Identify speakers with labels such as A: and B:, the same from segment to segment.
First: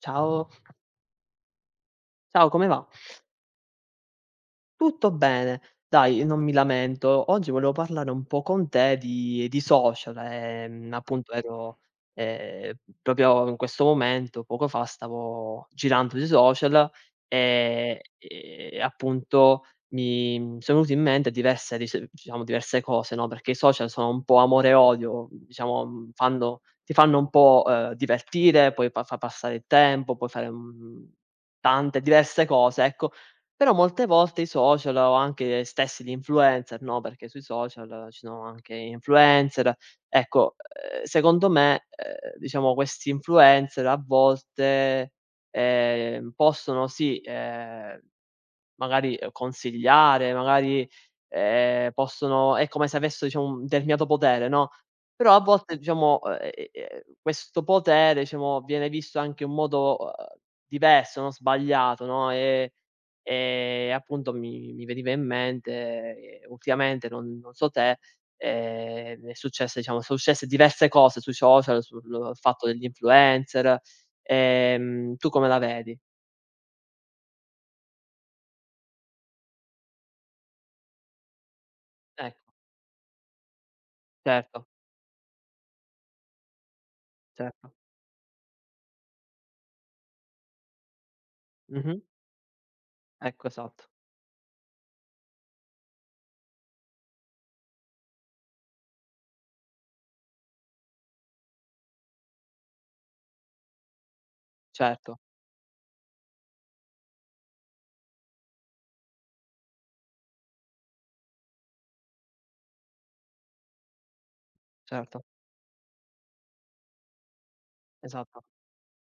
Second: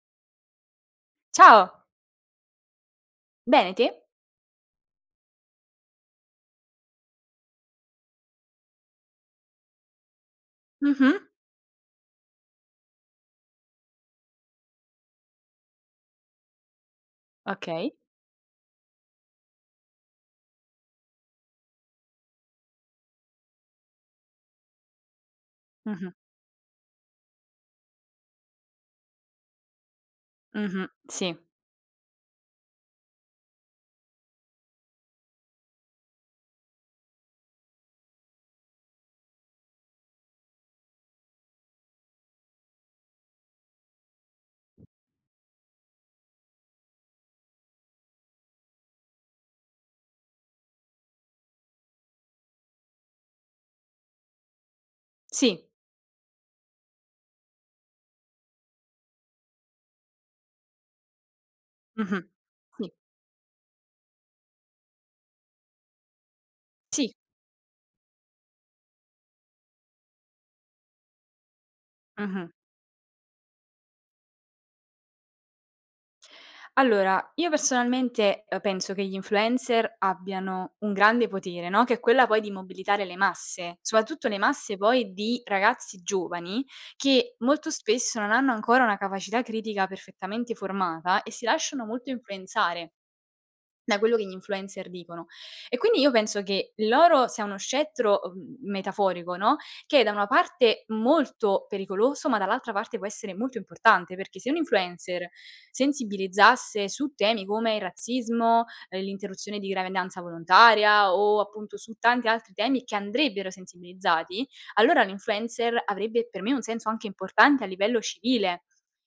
A: Ciao,
B: Ciao,
A: ciao, come va?
B: bene te?
A: Tutto bene, dai, non mi lamento. Oggi volevo parlare un po' con te di social.
B: Mh-mh.
A: Appunto ero, ehm, proprio in questo momento, poco fa, stavo girando sui social
B: Okay.
A: e appunto mi sono venute in mente diverse dice diciamo diverse cose, no, perché i social sono un po' amore e odio, diciamo,
B: Mh-mh,
A: fanno ti fanno un po', divertire, poi pa fa passare il tempo, puoi fare,
B: mh-mh. Sì,
A: tante diverse cose, ecco. Però molte volte i social o anche stessi gli influencer, no, perché sui social ci sono anche influencer, ecco, secondo me, diciamo questi influencer a volte, possono sì, magari, consigliare, magari, possono è come se avessero diciamo un determinato potere, no, però a
B: sì,
A: volte diciamo, questo potere diciamo viene visto anche in un modo, diverso, no, sbagliato,
B: mh-mh.
A: no,
B: Sì,
A: e appunto mi veniva in mente, ultimamente
B: sì,
A: non so te, mi è successo diciamo son successe diverse cose sui social, sul
B: mh-mh.
A: fatto degli influencer. Tu come la vedi?
B: Allora, io personalmente, penso che gli influencer abbiano un grande potere, no, che è quella poi di
A: Ecco,
B: mobilitare le masse, soprattutto le
A: certo,
B: masse poi di ragazzi giovani che molto
A: certo.
B: spesso non hanno ancora una capacità critica perfettamente formata e si lasciano
A: Mh-mh.
B: molto influenzare
A: Ecco, esatto.
B: da quello che gli influencer dicono. E quindi io penso che loro sia uno scettro, metaforico, no, che da una parte molto pericoloso, ma dall'altra parte può essere molto importante, perché se un
A: Certo,
B: influencer sensibilizzasse su temi come il razzismo, l'interruzione di gravidanza volontaria o appunto su tanti altri temi che andrebbero sensibilizzati, allora
A: certo,
B: l'influencer avrebbe per me un senso anche importante a livello
A: esatto.
B: civile.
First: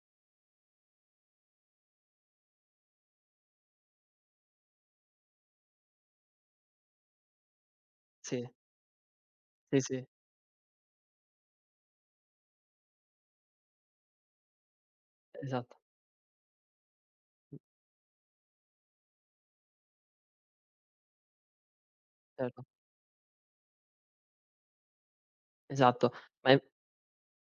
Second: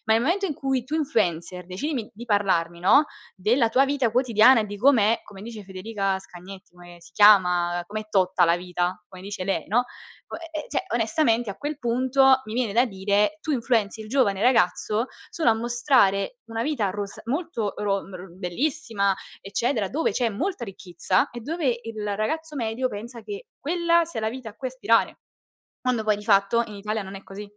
B: Ma nel momento in cui tu influencer decidi mi di parlarmi, no, della tua vita quotidiana e di com'è, come dice Federica Scagnetti, come si chiama, com'è totta
A: Sì,
B: la vita, come dice lei, no,
A: sì, sì,
B: o e cioè onestamente a quel punto mi viene da dire: tu influenzi il giovane ragazzo solo a
A: esatto.
B: mostrare una vita ros
A: Mh,
B: molto ro mr bellissima, eccetera, dove c'è molta ricchezza e dove il ragazzo
A: certo,
B: medio pensa che quella sia la vita a cui aspirare, quando
A: esatto.
B: poi di
A: Ma in
B: fatto in Italia non è così.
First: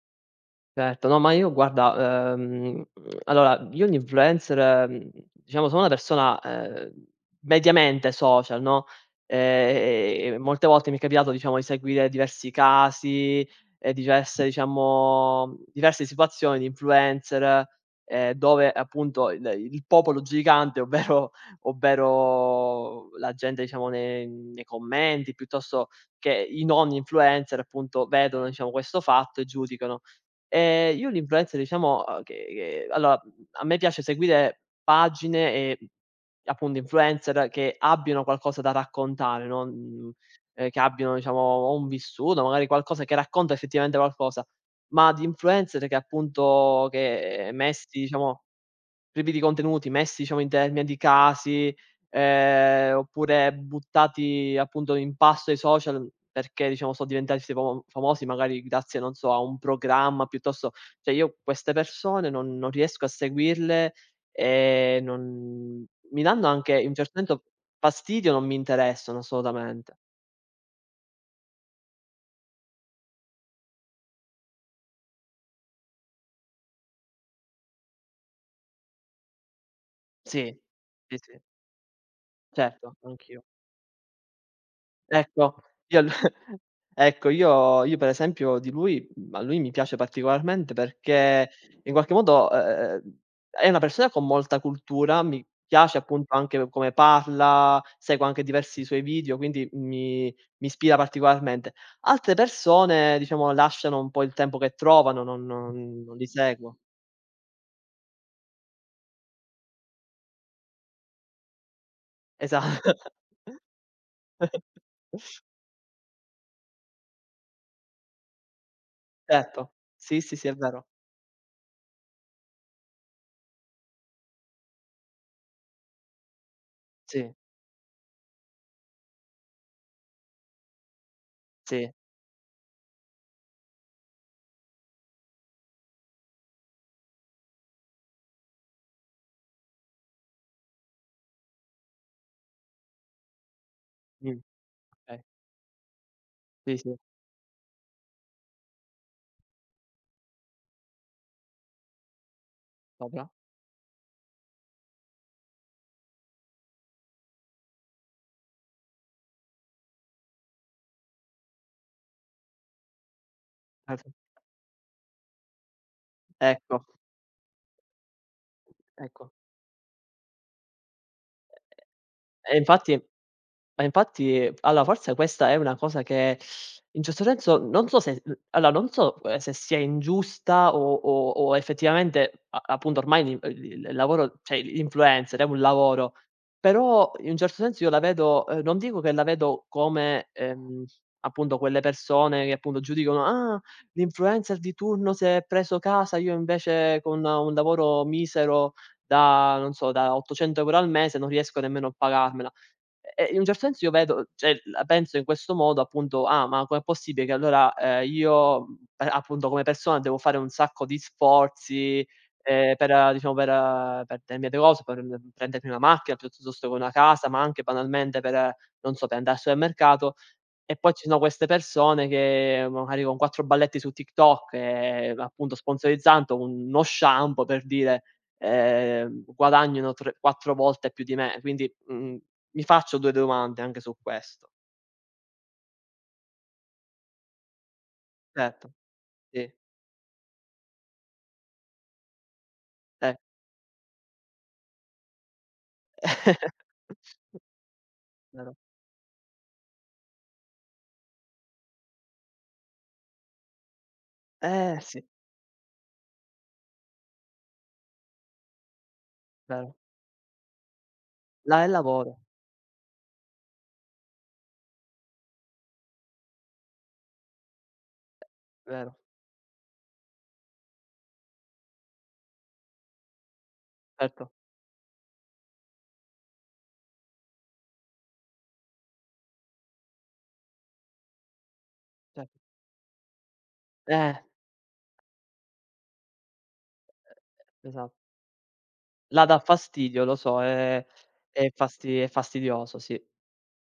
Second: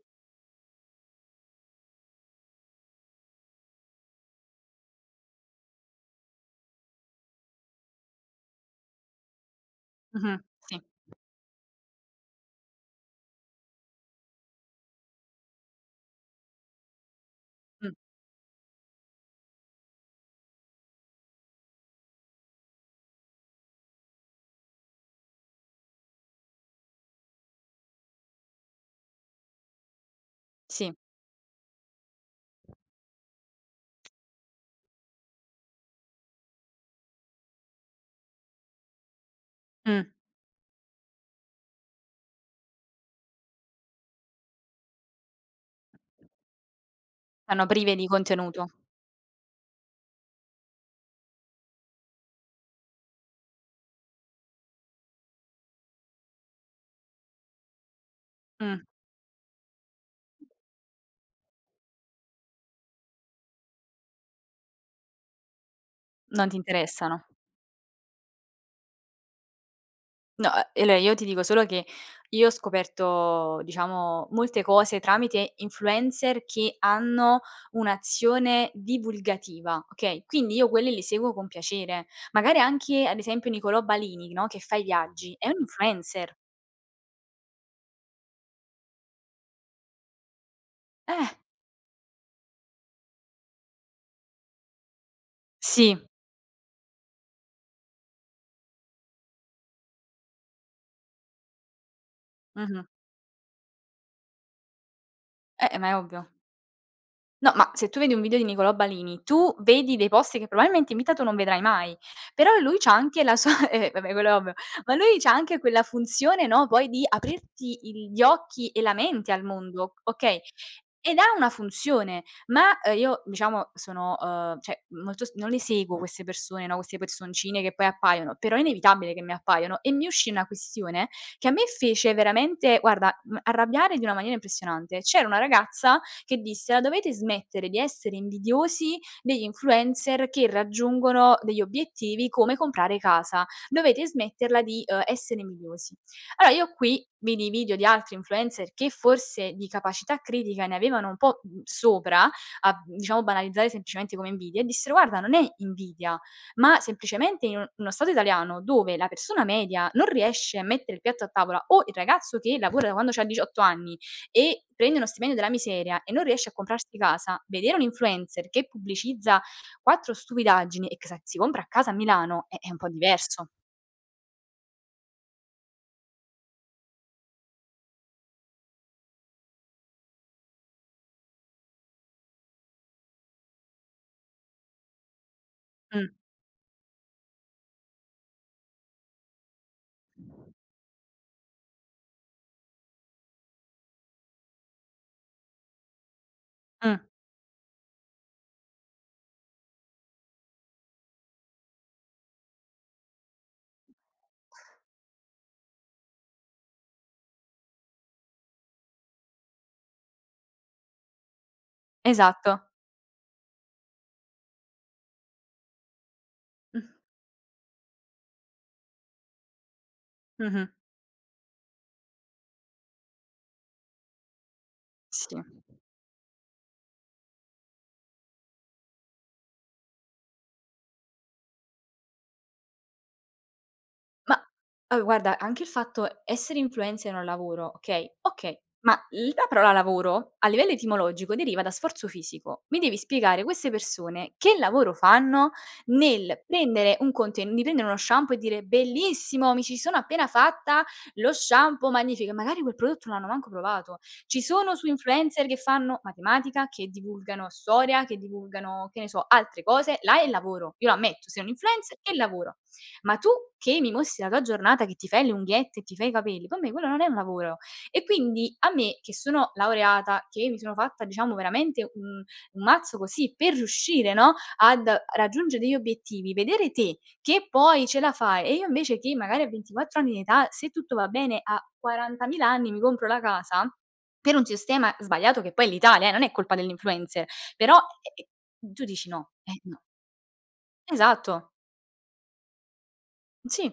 A: Certo, no, ma io guarda, allora io gli influencer, diciamo sono una persona, mediamente social, no, e
B: Mh-mh,
A: molte
B: sì,
A: volte mi è capitato, diciamo, di seguire diversi casi e diverse diverse situazioni di influencer,
B: mh,
A: dove appunto il popolo gigante, ovvero ovvero la gente diciamo nei commenti, piuttosto che i non influencer appunto vedono diciamo questo fatto e giudicano.
B: sì,
A: Io l'influencer diciamo, che allora, a me piace seguire pagine e, appunto influencer che abbiano qualcosa da raccontare, no,
B: mh,
A: che abbiano diciamo o un vissuto, magari qualcosa che racconta effettivamente qualcosa, ma di influencer che appunto che
B: sono prive
A: messi
B: di
A: diciamo
B: contenuto.
A: privi di contenuti, messi diciamo in termini di casi, oppure buttati appunto in pasto ai social perché diciamo so diventati sti famosi magari
B: Mh,
A: grazie, non so, a un programma piuttosto cioè io queste persone non riesco a seguirle e non mi danno
B: non ti
A: anche in un certo
B: interessano.
A: senso fastidio, non mi interessano assolutamente.
B: No, e allora io ti dico solo che io ho scoperto, diciamo, molte cose tramite influencer che hanno un'azione divulgativa, okay, quindi
A: Sì,
B: io quelli li
A: sì,
B: seguo
A: sì,
B: con piacere. Magari
A: certo,
B: anche, ad
A: anch'io.
B: esempio, Nicolò Balini, no, che fa i viaggi, è
A: Ecco,
B: un
A: io al
B: influencer.
A: ecco io per esempio di lui a lui mi piace particolarmente
B: Eh,
A: perché in qualche modo, è una persona con molta cultura, mi
B: sì,
A: piace appunto anche come parla, seguo anche diversi suoi video, quindi mi ispira particolarmente. Altre
B: mh-mh.
A: persone diciamo lasciano un po' il tempo che trovano, non
B: Ma è
A: non non li
B: ovvio.
A: seguo.
B: No, ma se tu vedi un video di Nicolò Balini, tu vedi dei posti che probabilmente in vita tu non vedrai mai, però
A: Esa
B: lui c'ha anche la sua vabbè, quello è ovvio, ma lui c'ha anche quella funzione, no, poi di aprirti il gli occhi e la mente al
A: Certo.
B: mondo,
A: Sì, sì,
B: okay,
A: sì, è vero.
B: ed ha una funzione, ma, io diciamo sono, cioè molto s non le seguo queste persone, no, queste
A: Sì,
B: personcine che poi appaiono, però è inevitabile che mi appaiono e mi uscì una questione che a me
A: sì.
B: fece veramente, guarda, arrabbiare di una maniera impressionante. C'era una ragazza che disse: "La dovete smettere di essere invidiosi degli influencer che raggiungono degli obiettivi come comprare casa. Dovete
A: Mh,
B: smetterla di,
A: okay.
B: essere invidiosi". Allora io
A: Sì, sì.
B: qui vidi i video di altri influencer che forse di capacità critica ne avevano un po', sopra a, diciamo,
A: Sopra.
B: banalizzare semplicemente come invidia e dissero: "Guarda, non è invidia, ma semplicemente in un uno Stato italiano dove la persona media non riesce a mettere il piatto a tavola o il ragazzo che lavora da quando c'ha 18 anni
A: Cer
B: e prende uno stipendio della miseria e non riesce a
A: Ecco,
B: comprarsi casa, vedere un influencer che
A: ecco.
B: pubblicizza 4 stupidaggini e che sa si compra a casa a Milano
A: E
B: è un po'
A: infatti
B: diverso".
A: Ma infatti allora forse questa è una cosa che in un certo senso non so se allora non so, se sia ingiusta o effettivamente a appunto ormai l'in il lavoro cioè l'influencer è un
B: Mh,
A: lavoro, però in un certo senso io la vedo non dico che la vedo come, appunto quelle persone che appunto giudicano: "Ah, l'influencer di turno si è preso casa, io
B: mh,
A: invece con un lavoro misero da non so, da 800 € al mese non riesco nemmeno a pagarmela". E in un certo senso io vedo cioè la penso in questo modo appunto: "Ah, ma com'è possibile che allora, io pe appunto come persona devo fare un sacco di sforzi,
B: esatto.
A: per diciamo per determinate cose, per prendermi una macchina piuttosto che
B: Mh,
A: una casa, ma anche banalmente per non so, per andare al supermercato."
B: mh-mh,
A: E poi ci sono queste persone che magari con 4 balletti su TikTok,
B: sì.
A: appunto sponsorizzando uno shampoo per dire, guadagnano tre 4 volte più di me. Quindi, mi faccio 2 domande anche su
B: Ma
A: questo.
B: allora guarda, anche il fatto essere influencer è un lavoro, okay, okay,
A: Certo,
B: ma l la
A: sì,
B: parola lavoro a livello etimologico deriva da sforzo fisico. Mi devi
A: eh.
B: spiegare queste persone che lavoro fanno nel prendere un conten di prendere uno shampoo e
A: Vero.
B: dire: "Bellissimo, mi ci sono appena fatta lo shampoo magnifico", e magari quel prodotto non l'hanno manco provato. Ci sono
A: Eh
B: su
A: sì,
B: influencer che fanno matematica, che divulgano storia, che divulgano, che ne so, altre
A: vero.
B: cose. Là è il lavoro, io lo ammetto, sei un
A: La è
B: influencer è
A: lavoro,
B: lavoro. Ma tu che mi mostri la tua giornata, che ti fai le unghiette e ti fai i capelli, per me quello non è un lavoro. E quindi a
A: vero.
B: me che sono laureata, che mi sono fatta diciamo veramente un mazzo così per riuscire,
A: Certo,
B: no, ad raggiungere degli obiettivi, vedere te che poi ce la fai e io invece che magari a 24 anni di età, se tutto va bene, a
A: cer
B: 40.000 anni mi compro la casa,
A: eh,
B: per un sistema sbagliato che poi è l'Italia, non è colpa dell'influencer, però,
A: esatto.
B: tu dici
A: Là
B: no,
A: dà
B: eh no,
A: fastidio, lo so, è è
B: esatto.
A: fasti è fastidioso, sì,
B: Sì,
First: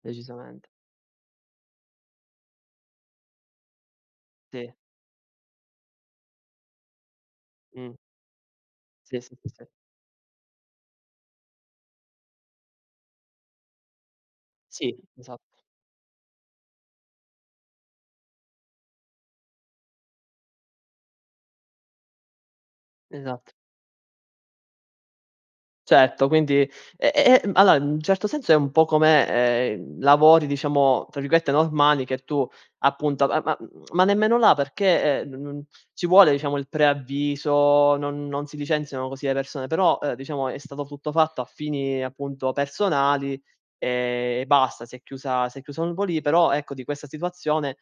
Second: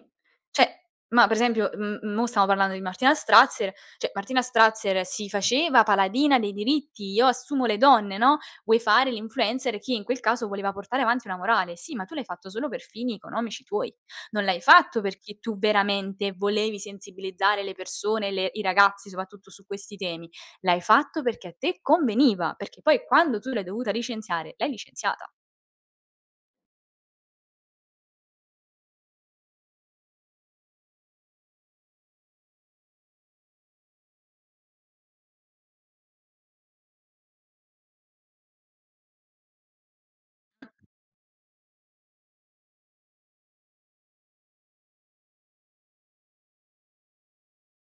B: cioè, ma per esempio, mo stiamo parlando di Martina Strazzer, cioè Martina
A: Sì,
B: Strazzer si faceva paladina dei diritti: "Io assumo le
A: mh.
B: donne", no, vuoi fare
A: Sì, sì, sì, sì.
B: l'influencer che in quel caso voleva portare avanti una morale. Sì, ma tu l'hai fatto solo per fini economici tuoi. Non l'hai
A: Sì,
B: fatto perché tu
A: esatto,
B: veramente volevi sensibilizzare le persone, le i ragazzi soprattutto su questi temi. L'hai fatto perché a te conveniva, perché poi quando tu
A: esatto.
B: l'hai dovuta licenziare, l'hai licenziata.
A: Certo, quindi e e allora in un certo senso è un po' come, lavori diciamo, tra virgolette "normali" che tu appunto ma nemmeno là perché, n non ci vuole diciamo il preavviso, non si licenziano così le persone, però, diciamo è stato tutto fatto a fini appunto personali, e basta, si è chiuso un po' lì, però ecco di questa situazione.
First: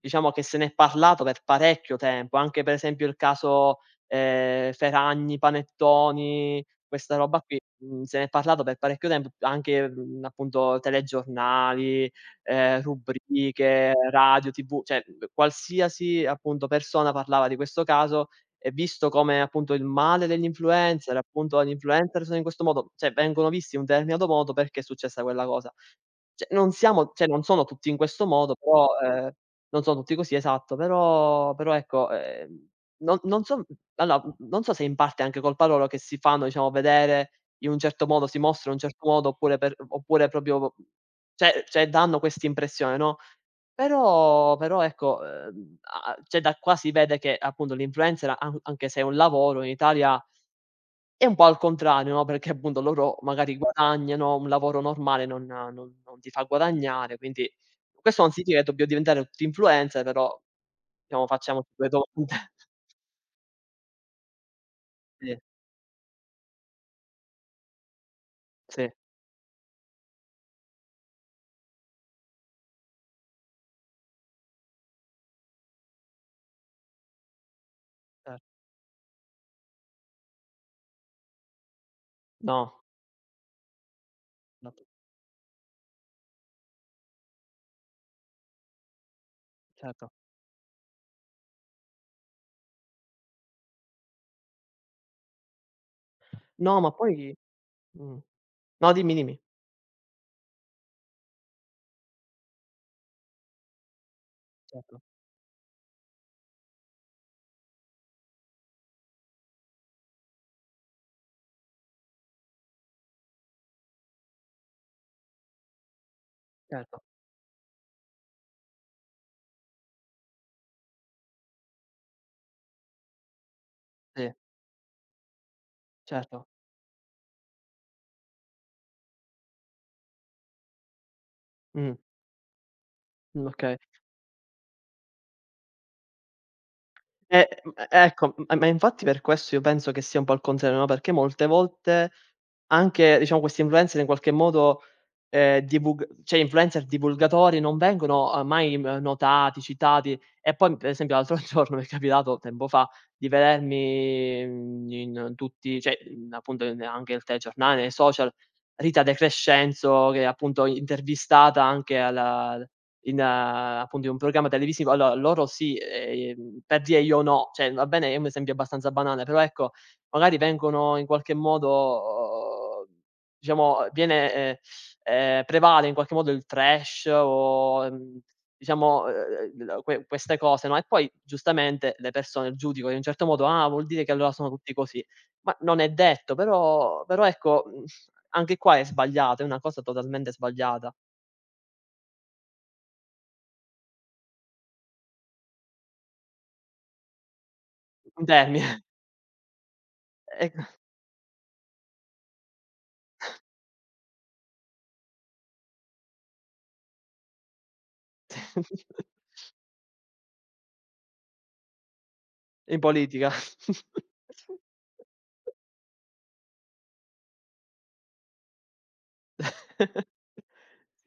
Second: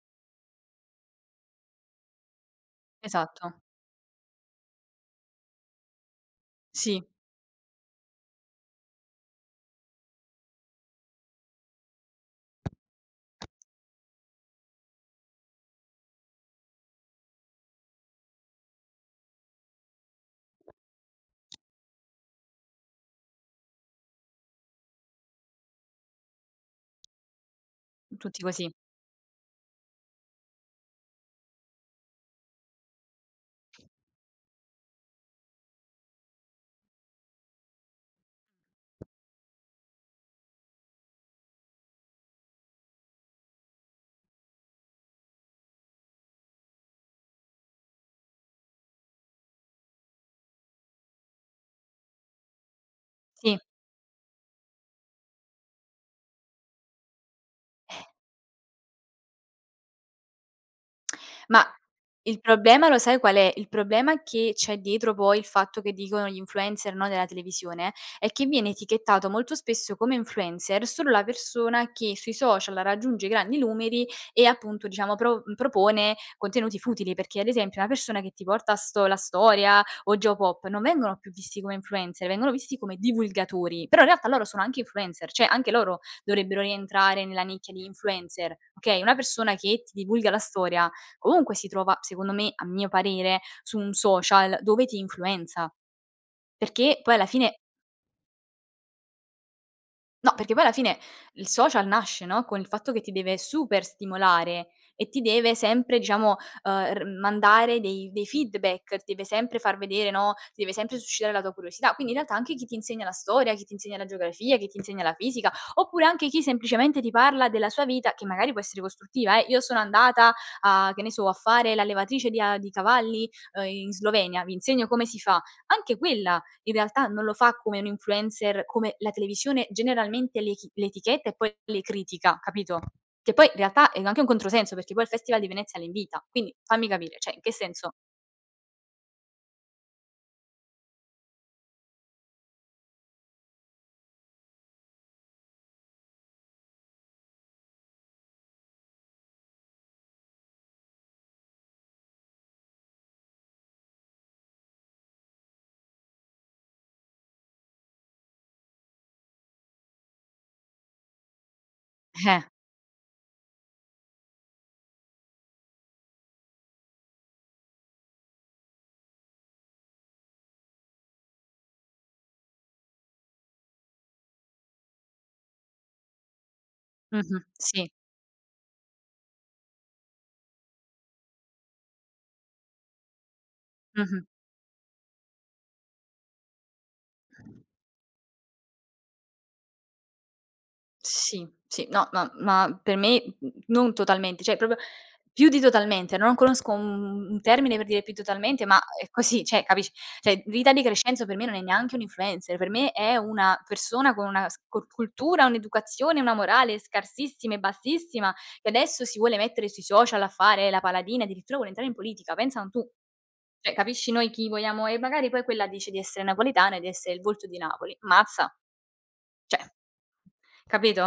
A: Diciamo che se n'è parlato per parecchio tempo, anche per esempio il
B: Esatto.
A: caso, Ferragni, Panettoni,
B: Sì,
A: questa roba qui, se n'è parlato per parecchio tempo, anche, appunto telegiornali, rubriche, radio, TV, cioè, qualsiasi appunto persona parlava di questo caso e visto come appunto il male degli influencer, appunto gli influencer sono in questo modo, cioè vengono visti in un determinato modo perché è successa quella cosa. Cioè non siamo cioè non sono tutti in questo
B: tutti
A: modo,
B: così.
A: però, non sono tutti così, esatto, però però ecco, non so allora, non so se in parte è anche colpa loro che si fanno, diciamo, vedere in un certo modo, si mostrano in un certo modo oppure per oppure proprio cioè danno quest'impressione, no, però ecco, a a cioè da qua si vede che appunto l'influencer, an anche se è un lavoro in Italia e un po' al contrario, no, perché appunto loro magari
B: Sì.
A: guadagnano, un lavoro normale non ti fa guadagnare, quindi questo non significa che dobbiamo diventare tutti influencer, però diciamo
B: Ma
A: facciamoci 2
B: il
A: domande.
B: problema lo sai qual è? Il problema che c'è dietro
A: Sì,
B: poi il fatto che dicono gli influencer, no, della televisione, è che viene
A: sì,
B: etichettato molto spesso come influencer solo la persona che sui social raggiunge grandi numeri e appunto diciamo propone contenuti futili, perché ad esempio una persona che
A: cer
B: ti porta sto la storia o Geopop non vengono più visti come influencer, vengono
A: no,
B: visti come divulgatori, però in realtà loro sono anche
A: esatto,
B: influencer, cioè anche loro dovrebbero rientrare nella nicchia di influencer, okay? Una persona che ti
A: certo.
B: divulga la storia comunque si trova, secondo me, a mio parere, su un social dove ti influenza,
A: No, ma
B: perché poi alla
A: poi
B: fine
A: mh. No, dimmi, dimmi.
B: No, perché poi alla fine il social nasce, no, con il fatto che ti deve super stimolare
A: Certo,
B: e ti deve sempre, diciamo, r mandare dei feedback, ti deve sempre far vedere, no, ti deve sempre suscitare la tua curiosità. Quindi in realtà anche chi ti insegna la storia, chi ti insegna la geografia, chi ti insegna la fisica, oppure anche chi semplicemente
A: certo,
B: ti parla della sua vita, che magari può essere costruttiva, eh. Io sono andata, a che ne so, a fare l'allevatrice di cavalli, in
A: sì,
B: Slovenia, vi insegno come si fa. Anche quella
A: certo.
B: in realtà non lo fa come un influencer, come la televisione generalmente le chi le etichetta e poi le
A: Mh,
B: critica, capito? Che poi in
A: okay.
B: realtà è anche un controsenso, perché poi il Festival di Venezia le invita. Quindi fammi capire, cioè in che
A: Mhmm, e
B: senso?
A: Ecco, m ma infatti per questo io penso che sia un po' al contrario, no, perché molte volte anche, diciamo, questi influencer in qualche modo, divulg cioè influencer divulgatori non vengono, mai m notati, citati. E poi, per esempio, l'altro giorno mi è capitato, tempo fa, di vedermi, in tutti cioè, appunto in anche il telegiornale, nei social, Rita De Crescenzo che è appunto intervistata anche
B: Eh,
A: alla in appunto in un programma televisivo allora loro sì, per dire io no, cioè va bene è un esempio abbastanza banale, però ecco, magari vengono in qualche modo diciamo viene, prevale in qualche modo il trash
B: mh-mh, sì,
A: o, diciamo, l que queste cose, no, e poi giustamente le persone giudicano in un certo modo: "Ah, vuol dire che
B: mh-mh.
A: allora sono tutti così." Ma non è detto, però però ecco, anche qua è sbagliato, è una cosa totalmente sbagliata.
B: Sì, sì, no, ma per me, non totalmente, cioè proprio più di totalmente, non conosco un termine per dire più
A: Un
B: totalmente, ma
A: termine.
B: è così, cioè capisci? Cioè
A: Ecco
B: Rita Di Crescenzo per me non è neanche un influencer, per me è una persona con una s co cultura, un'educazione, una morale scarsissima e bassissima, che adesso si vuole mettere sui social a fare la paladina, addirittura vuole entrare in politica, pensa un
A: In
B: tu.
A: politica.
B: Cioè capisci noi chi vogliamo e magari poi quella dice di essere napoletana e di essere il volto di Napoli. Mazza, cioè,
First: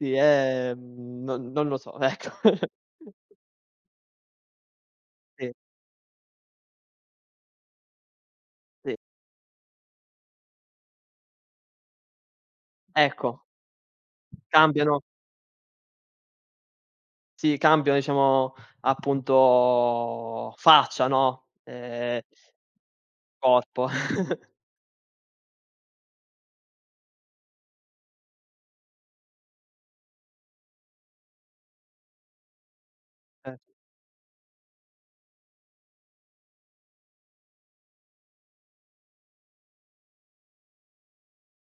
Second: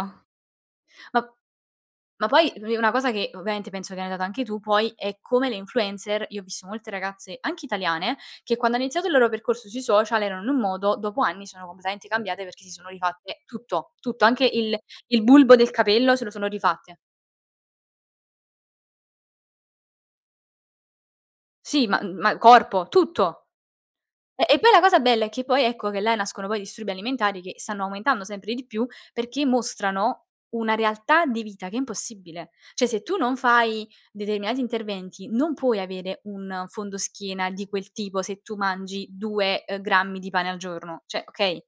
A: Sì,
B: Ma
A: non lo so,
B: ma
A: ecco.
B: poi u una cosa che ovviamente penso che hai notato anche tu poi è come
A: Sì,
B: le influencer io ho visto molte ragazze, anche italiane, che quando hanno
A: sì.
B: iniziato il loro percorso sui social erano in un modo, dopo anni sono completamente cambiate perché si sono rifatte
A: Ecco,
B: tutto, tutto, anche il
A: cambiano
B: il bulbo del capello se lo sono rifatte.
A: sì, cambiano diciamo, appunto, faccia, no,
B: Sì, ma ma corpo, tutto.
A: corpo.
B: E e poi la cosa bella è che poi, ecco, che là nascono poi disturbi alimentari che stanno aumentando sempre di più, perché mostrano una realtà di vita che è impossibile. Cioè, se tu non
A: Eh,
B: fai determinati interventi, non puoi avere un fondoschiena di quel tipo se tu mangi 2, grammi di pane al giorno. Cioè, okay,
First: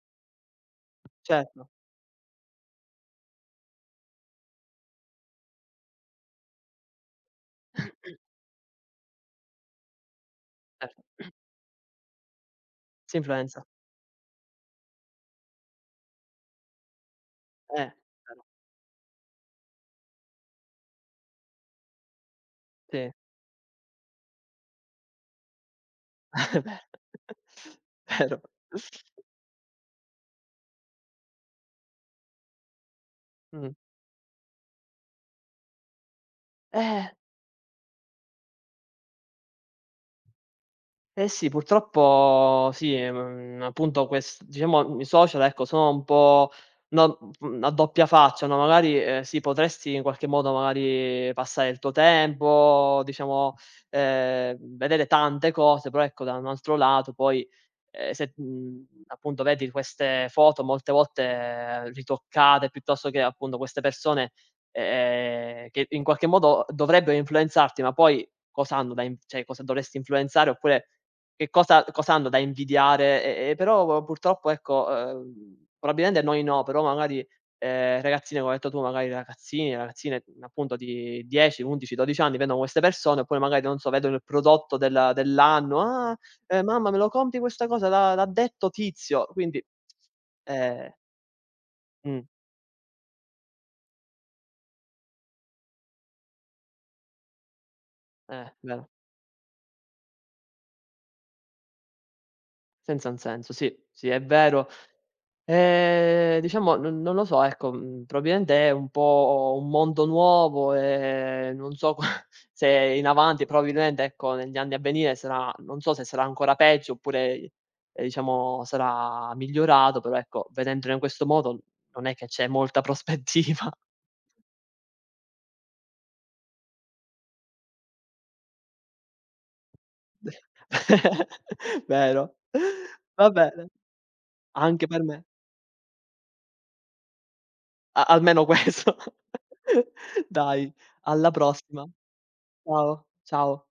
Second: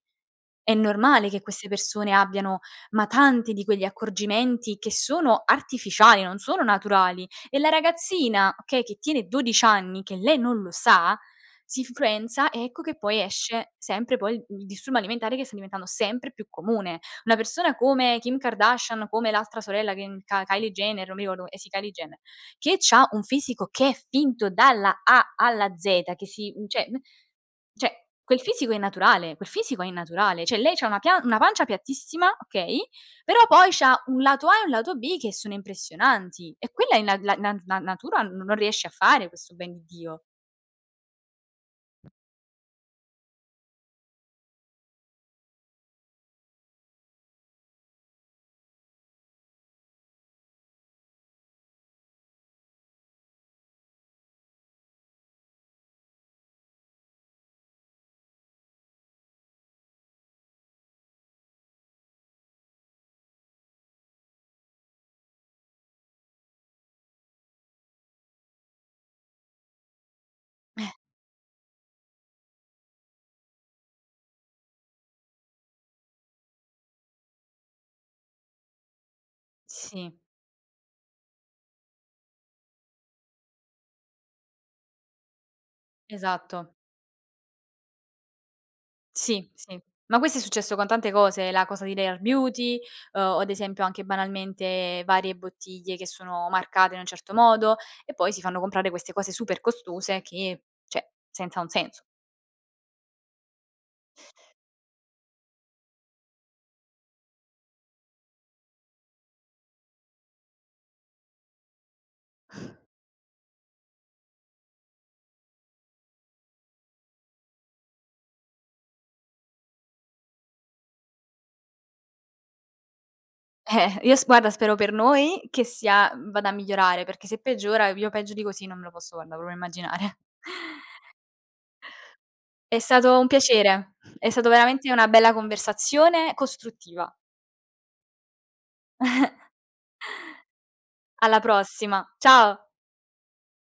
B: è normale che queste
A: certo.
B: persone abbiano ma tanti di quegli accorgimenti che sono artificiali, non sono naturali. E la ragazzina, okay, che tiene 12 anni, che lei non lo
A: Certo.
B: sa, si influenza e ecco che
A: Si
B: poi
A: influenza.
B: esce sempre poi il disturbo alimentare che sta diventando sempre più comune. Una persona
A: Eh,
B: come Kim
A: vero.
B: Kardashian, come l'altra sorella che n Ka Kylie Jenner, non mi ricordo, eh sì, Kylie Jenner, che c'ha
A: Sì,
B: un fisico che è finto dalla A alla Z, che si cioè n
A: è
B: cioè
A: vero.
B: quel
A: Vero.
B: fisico è naturale, quel fisico è innaturale. Cioè lei c'ha una pia una pancia piattissima, okay, però poi
A: Mh.
B: c'ha un lato A e un lato B che sono impressionanti e quella in
A: Eh.
B: la la na na natura non riesce a fare questo ben di Dio.
A: Eh sì, purtroppo sì, appunto ques diciamo i social, ecco, sono un po' no, a doppia faccia, no, magari, sì, potresti in qualche modo magari passare il tuo tempo, diciamo, vedere tante cose, però ecco da un altro lato poi, se, appunto vedi queste foto molte volte ritoccate, piuttosto che appunto queste persone, che in qualche modo dovrebbero influenzarti, ma poi cosa hanno da in cioè cosa dovresti influenzare oppure
B: Eh,
A: che cosa hanno da invidiare, e però purtroppo ecco, probabilmente noi no, però magari, ragazzine come hai detto tu, magari ragazzini,
B: sì,
A: ragazzine, appunto di 10, 11, 12 anni vedono queste persone, oppure magari non so, vedono il prodotto dell'anno: "Ah,
B: esatto.
A: mamma me lo compri questa cosa? L'ha detto tizio."
B: Sì,
A: Quindi,
B: sì. Ma questo è successo con
A: ehm
B: tante cose, la cosa di Rare
A: mh,
B: Beauty, o ad esempio anche banalmente varie bottiglie che sono marcate in un certo modo e poi si fanno
A: vero.
B: comprare queste cose super costose che, cioè, senza un senso.
A: Senza un senso, sì, sì è vero. Diciamo non lo so, ecco, probabilmente è un po' un mondo nuovo, non so qua se in avanti probabilmente, ecco, negli anni a venire sarà non so se sarà ancora peggio oppure, diciamo sarà migliorato, però ecco, vedendolo in questo modo non è che c'è molta prospettiva.
B: Io s guarda, spero per noi che sia vada a migliorare, perché se peggiora io peggio di così non me lo posso, guarda, proprio immaginare.
A: Vero.
B: È stato un
A: Va bene,
B: piacere, è stato
A: anche
B: veramente
A: per
B: una
A: me.
B: bella conversazione costruttiva.
A: A Almeno questo. Dai, alla
B: Alla
A: prossima.
B: prossima. Ciao.
A: Ciao, ciao.